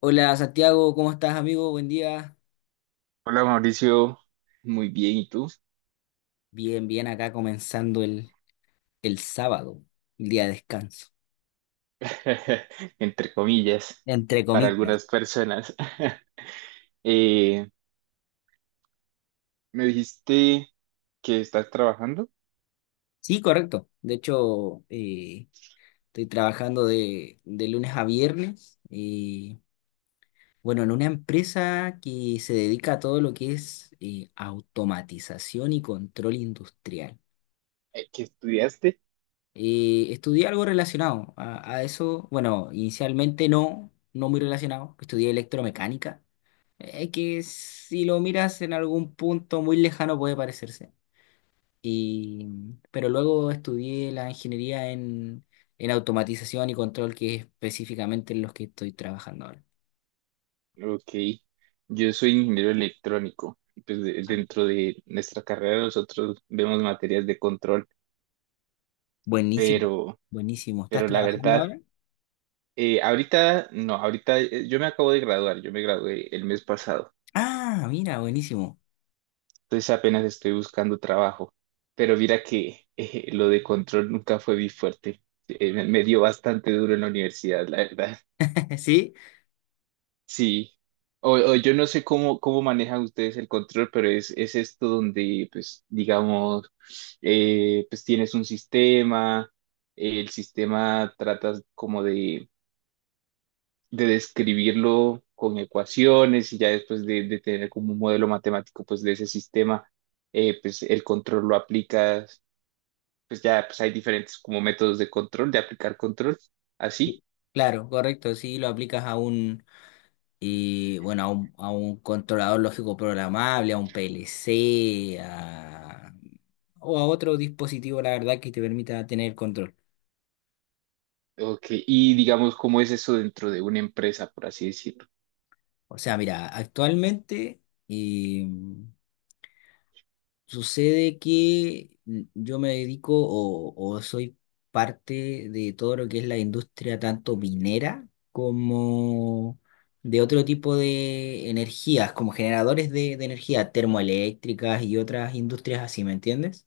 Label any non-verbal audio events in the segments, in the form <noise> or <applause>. Hola Santiago, ¿cómo estás amigo? Buen día. Hola Mauricio, muy bien, ¿y tú? Bien, bien, acá comenzando el sábado, el día de descanso, <laughs> Entre comillas, entre para comillas. algunas personas. <laughs> Eh, me dijiste que estás trabajando, Sí, correcto. De hecho, estoy trabajando de lunes a viernes. Bueno, en una empresa que se dedica a todo lo que es automatización y control industrial. Que estudiaste. Estudié algo relacionado a eso. Bueno, inicialmente no, no muy relacionado. Estudié electromecánica. Es que si lo miras en algún punto muy lejano puede parecerse. Y, pero luego estudié la ingeniería en automatización y control, que es específicamente en los que estoy trabajando ahora. Ok, yo soy ingeniero electrónico. Y pues dentro de nuestra carrera nosotros vemos materias de control, Buenísimo, pero, buenísimo. ¿Estás pero la trabajando verdad, ahora? Ahorita no, ahorita yo me acabo de graduar, yo me gradué el mes pasado. Ah, mira, buenísimo. Entonces apenas estoy buscando trabajo. Pero mira que lo de control nunca fue mi fuerte. Me dio bastante duro en la universidad, la verdad. <laughs> Sí, Sí. O yo no sé cómo, cómo manejan ustedes el control, pero es esto donde, pues, digamos, pues tienes un sistema, el sistema tratas como de describirlo con ecuaciones y ya después de tener como un modelo matemático, pues, de ese sistema, pues el control lo aplicas, pues ya pues hay diferentes como métodos de control, de aplicar control, así. sí, claro, correcto. Sí, lo aplicas a a un controlador lógico programable, a un PLC, o a otro dispositivo, la verdad, que te permita tener control. Ok, y digamos, ¿cómo es eso dentro de una empresa, por así decirlo? O sea, mira, actualmente eh, sucede que yo me dedico o soy parte de todo lo que es la industria tanto minera como de otro tipo de energías, como generadores de energía termoeléctricas y otras industrias así, ¿me entiendes?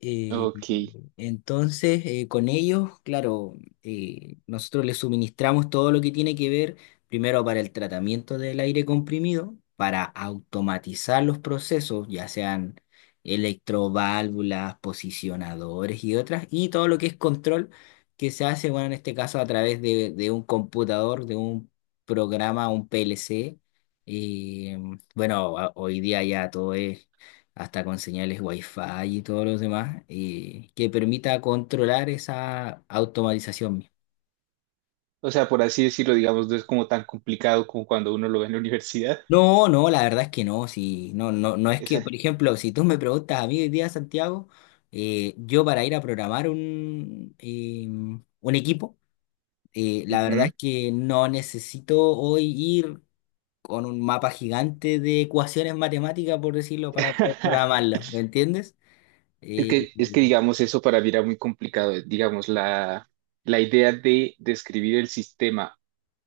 Eh, Ok, entonces, con ellos, claro, nosotros les suministramos todo lo que tiene que ver, primero para el tratamiento del aire comprimido, para automatizar los procesos, ya sean electroválvulas, posicionadores y otras, y todo lo que es control que se hace, bueno, en este caso a través de un computador, de un programa, un PLC. eh, Hoy día ya todo es hasta con señales Wi-Fi y todos los demás, que permita controlar esa automatización misma. o sea, por así decirlo, digamos, no es como tan complicado como cuando uno lo ve en la universidad. No, no, la verdad es que no, si, no, no, no es que, Esa. por ejemplo, si tú me preguntas a mí hoy día, Santiago, yo para ir a programar un equipo, la verdad Ujú. es que no necesito hoy ir con un mapa gigante de ecuaciones matemáticas, por decirlo, para poder <laughs> programarlo, ¿me entiendes? Eh, es que, digamos, eso para mí era muy complicado. Digamos, la idea de describir el sistema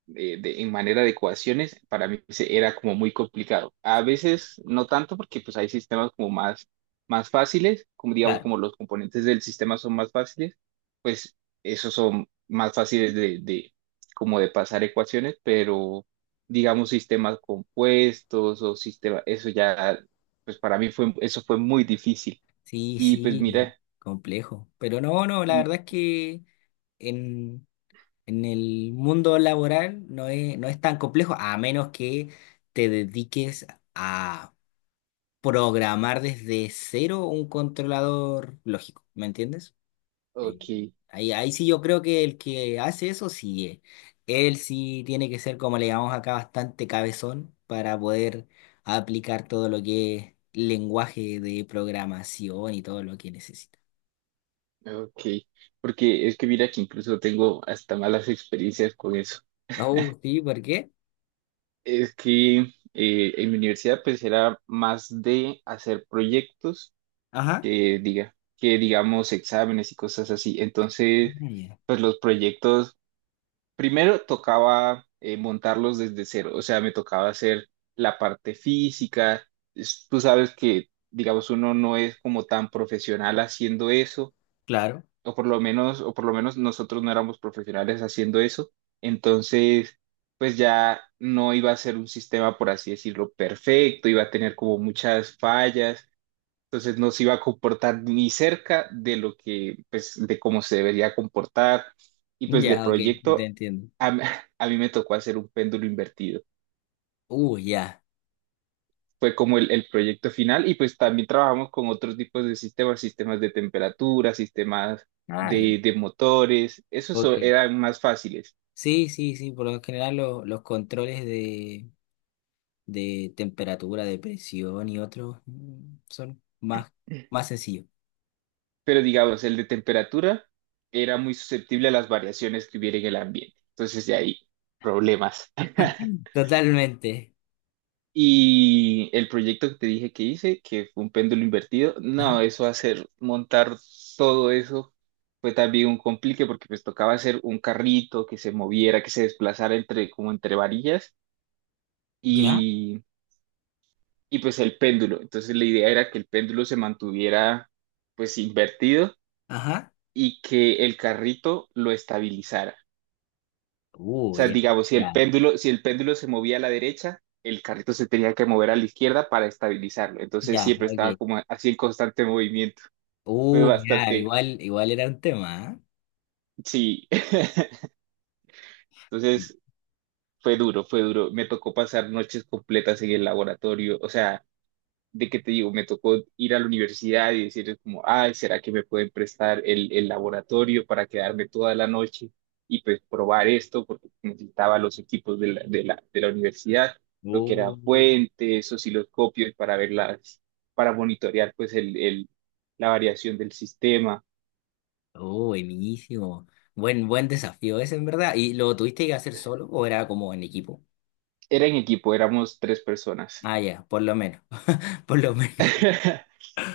de en manera de ecuaciones, para mí era como muy complicado. A veces no tanto porque pues hay sistemas como más, más fáciles, como digamos claro. como los componentes del sistema son más fáciles, pues esos son más fáciles de como de pasar ecuaciones, pero digamos sistemas compuestos o sistemas, eso ya, pues para mí fue, eso fue muy difícil. Sí, Y pues sí, mira, complejo. Pero no, no, la mm, verdad es que en, en el mundo laboral no es, no es tan complejo, a menos que te dediques a programar desde cero un controlador lógico, ¿me entiendes? Eh, ok, Ahí, ahí sí yo creo que el que hace eso, sí, él sí tiene que ser, como le llamamos acá, bastante cabezón para poder aplicar todo lo que es lenguaje de programación y todo lo que necesita. ok, porque es que mira que incluso tengo hasta malas experiencias con eso. Oh, sí, ¿por qué? Es que en mi universidad pues era más de hacer proyectos Ajá. que diga, que digamos exámenes y cosas así. Entonces, Ah, ya, pues los proyectos, primero tocaba montarlos desde cero, o sea, me tocaba hacer la parte física. Tú sabes que, digamos, uno no es como tan profesional haciendo eso claro. o por lo menos, o por lo menos nosotros no éramos profesionales haciendo eso, entonces pues ya no iba a ser un sistema, por así decirlo, perfecto, iba a tener como muchas fallas, entonces no se iba a comportar ni cerca de lo que, pues, de cómo se debería comportar, y pues de Ya, ok, yo te proyecto, entiendo. a, <laughs> a mí me tocó hacer un péndulo invertido. Ya. Fue como el proyecto final y pues también trabajamos con otros tipos de sistemas, sistemas de temperatura, sistemas Ah, ya. De motores, Ok. eran más fáciles, Sí, sí, sí, por lo general los controles de temperatura, de presión y otros son más, más sencillos. pero digamos, el de temperatura era muy susceptible a las variaciones que hubiera en el ambiente, entonces de ahí problemas. <laughs> Totalmente. Y el proyecto que te dije que hice, que fue un péndulo invertido, Ajá. no, eso hacer, montar todo eso fue también un complique porque pues tocaba hacer un carrito que se moviera, que se desplazara entre, como entre varillas ¿Ya? y, y pues el péndulo. Entonces la idea era que el péndulo se mantuviera pues invertido Ajá. y que el carrito lo estabilizara. Sea, Ya, digamos, si el ya, péndulo, si el péndulo se movía a la derecha, el carrito se tenía que mover a la izquierda para estabilizarlo. Entonces ya, siempre estaba ok. como así en constante movimiento. Fue Ya, bastante, igual, igual era un tema, sí. <laughs> ¿eh? Entonces fue duro, fue duro. Me tocó pasar noches completas en el laboratorio. O sea, de que te digo, me tocó ir a la universidad y decirles como, ay, ¿será que me pueden prestar el laboratorio para quedarme toda la noche y pues probar esto? Porque necesitaba los equipos de la, de la, de la universidad, lo que eran Uh, fuentes, osciloscopios para ver las, para monitorear pues el, la variación del sistema. Oh, buenísimo. Buen, buen desafío ese, en verdad. ¿Y lo tuviste que hacer solo o era como en equipo? Era en equipo, éramos tres personas. Ah, ya, por lo menos, <laughs> por lo menos. <laughs>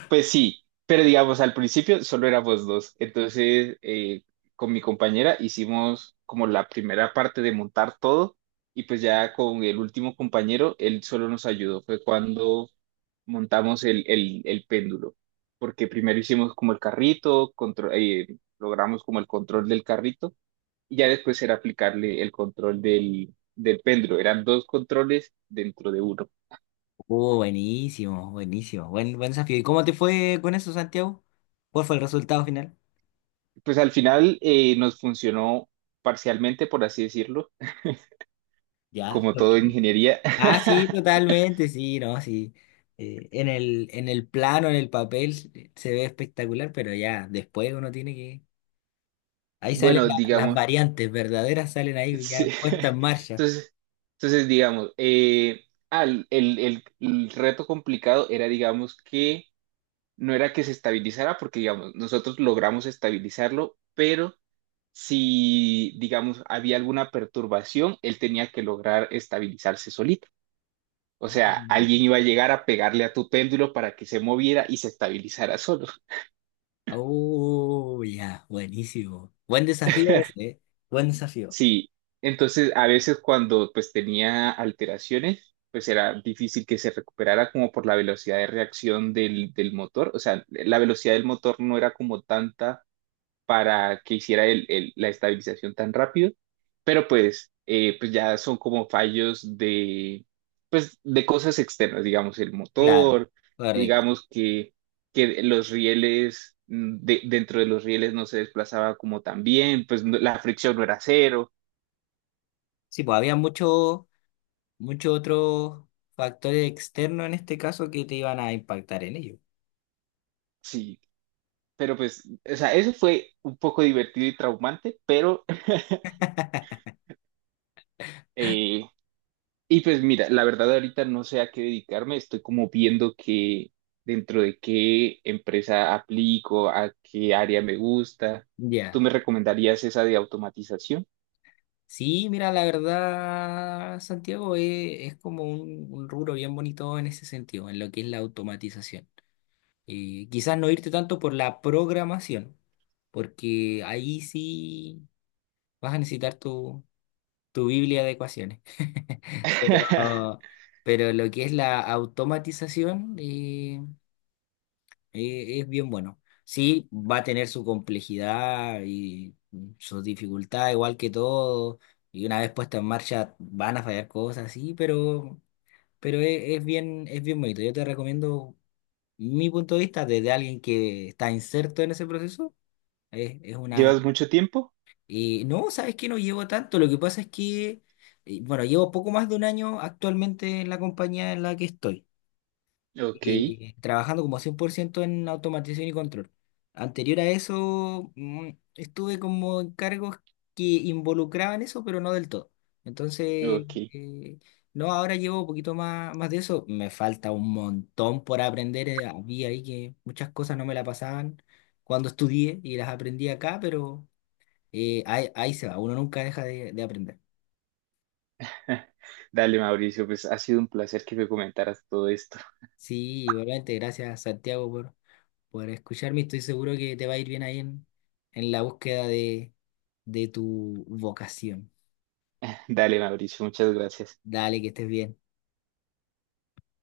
Pues sí, pero digamos, al principio solo éramos dos. Entonces, con mi compañera hicimos como la primera parte de montar todo y pues ya con el último compañero, él solo nos ayudó. Fue cuando montamos el péndulo, porque primero hicimos como el carrito, logramos como el control del carrito y ya después era aplicarle el control del, del péndulo. Eran dos controles dentro de uno. Oh, buenísimo, buenísimo. Buen, buen desafío. ¿Y cómo te fue con eso, Santiago? ¿Cuál fue el resultado final? Pues al final nos funcionó parcialmente, por así decirlo, Ya, como ok. todo en ingeniería. Ah, sí, <laughs> totalmente, sí, no, sí. En el, en el plano, en el papel, se ve espectacular, pero ya después uno tiene que... Ahí salen Bueno, las digamos, variantes verdaderas, salen ahí sí. ya puestas en <laughs> marcha. Entonces, entonces digamos, el, el reto complicado era, digamos, que no era que se estabilizara, porque, digamos, nosotros logramos estabilizarlo, pero si, digamos, había alguna perturbación, él tenía que lograr estabilizarse solito. O sea, alguien iba a llegar a pegarle a tu péndulo para que se moviera y se estabilizara solo. Oh, ya, buenísimo. Buen desafío ese, ¿eh? Buen desafío. Sí, entonces a veces cuando pues tenía alteraciones, pues era difícil que se recuperara como por la velocidad de reacción del, del motor, o sea, la velocidad del motor no era como tanta para que hiciera la estabilización tan rápido, pero pues, pues ya son como fallos de, pues, de cosas externas, digamos, el Claro, motor, correcto. digamos que los rieles, dentro de los rieles no se desplazaba como tan bien, pues la fricción no era cero. Sí, pues había muchos muchos otros factores externos en este caso que te iban a impactar en ello. Sí, pero pues, o sea, eso fue un poco divertido y traumante, pero, <laughs> eh, y pues mira, la verdad ahorita no sé a qué dedicarme, estoy como viendo que dentro de qué empresa aplico, a qué área me gusta. ¿Tú Ya. me recomendarías esa de automatización? Sí, mira, la verdad, Santiago, es, como un rubro bien bonito en ese sentido, en lo que es la automatización. Quizás no irte tanto por la programación, porque ahí sí vas a necesitar tu Biblia de ecuaciones. <laughs> Pero, <laughs> pero lo que es la automatización es bien bueno. Sí, va a tener su complejidad y su dificultad, igual que todo. Y una vez puesta en marcha van a fallar cosas, sí, pero es bien bonito. Yo te recomiendo mi punto de vista desde alguien que está inserto en ese proceso. Es una ¿Llevas mucho tiempo? No, sabes que no llevo tanto. Lo que pasa es que, bueno, llevo poco más de un año actualmente en la compañía en la que estoy, Ok, trabajando como 100% en automatización y control. Anterior a eso, estuve como en cargos que involucraban eso, pero no del todo. Entonces, ok. eh, no, ahora llevo un poquito más, más de eso. Me falta un montón por aprender. Había ahí que muchas cosas no me la pasaban cuando estudié y las aprendí acá, pero... Y ahí, ahí se va, uno nunca deja de aprender. <laughs> Dale, Mauricio, pues ha sido un placer que me comentaras todo esto. Sí, igualmente, gracias Santiago por escucharme. Estoy seguro que te va a ir bien ahí en la búsqueda de tu vocación. <laughs> Dale, Mauricio, muchas gracias. Dale, que estés bien.